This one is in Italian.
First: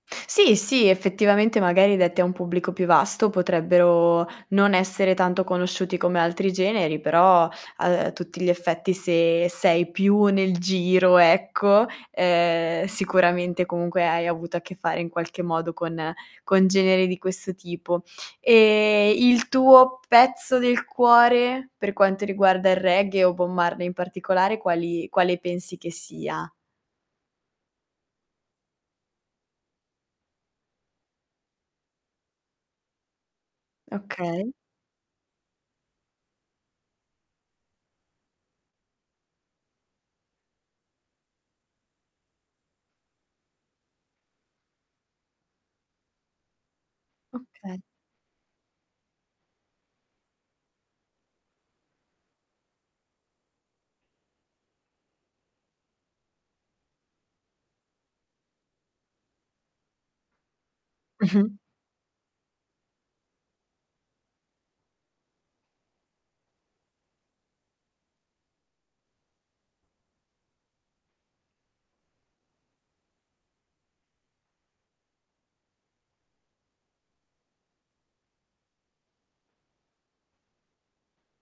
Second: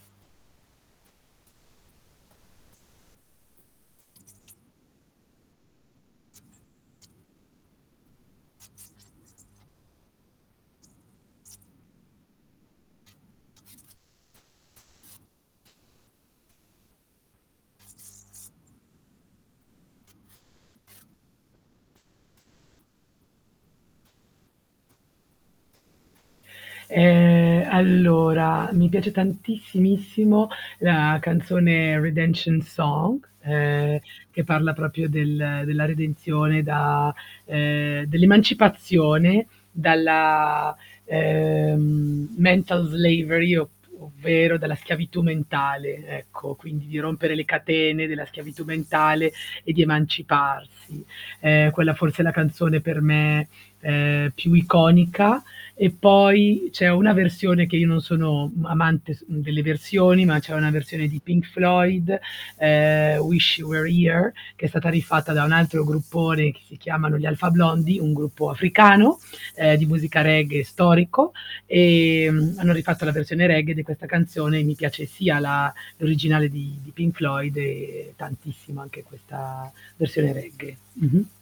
Sì, sì, effettivamente magari detti a un pubblico più vasto, potrebbero non essere tanto conosciuti come altri generi, però a, uhm, tutti gli effetti se sei più nel giro ecco, ehm, sicuramente comunque hai avuto a che fare in qualche modo con con generi di questo tipo. Ehm, il tuo pezzo del cuore, per quanto riguarda il reggae o Bob Marley in particolare quali quale pensi che sia? Ehm, allora, mi piace tantissimissimo la canzone Redemption Song, ehm, che Okay. parla proprio del della redenzione da ehm, dell'emancipazione, dalla, ehm, mental slavery op ovvero dalla schiavitù mentale, ecco, quindi di rompere le Okay. catene della schiavitù mentale e di emanciparsi. Ehm, quella forse è la canzone per me, ehm, più iconica, e poi c'è una versione che io non sono, mhmm, amante s delle versioni, ma c'è una versione di Pink Mh-mh. Floyd, ehm, Wish You Were Here che è stata rifatta da un altro gruppone che si chiamano gli Alpha Blondy, un gruppo africano, ehm, di musica reggae storico. Ehm, hanno rifatto la versione reggae di questa canzone, mi piace sia la l'originale di di Pink Floyd e tantissimo anche questa versione reggae. Mh-mh.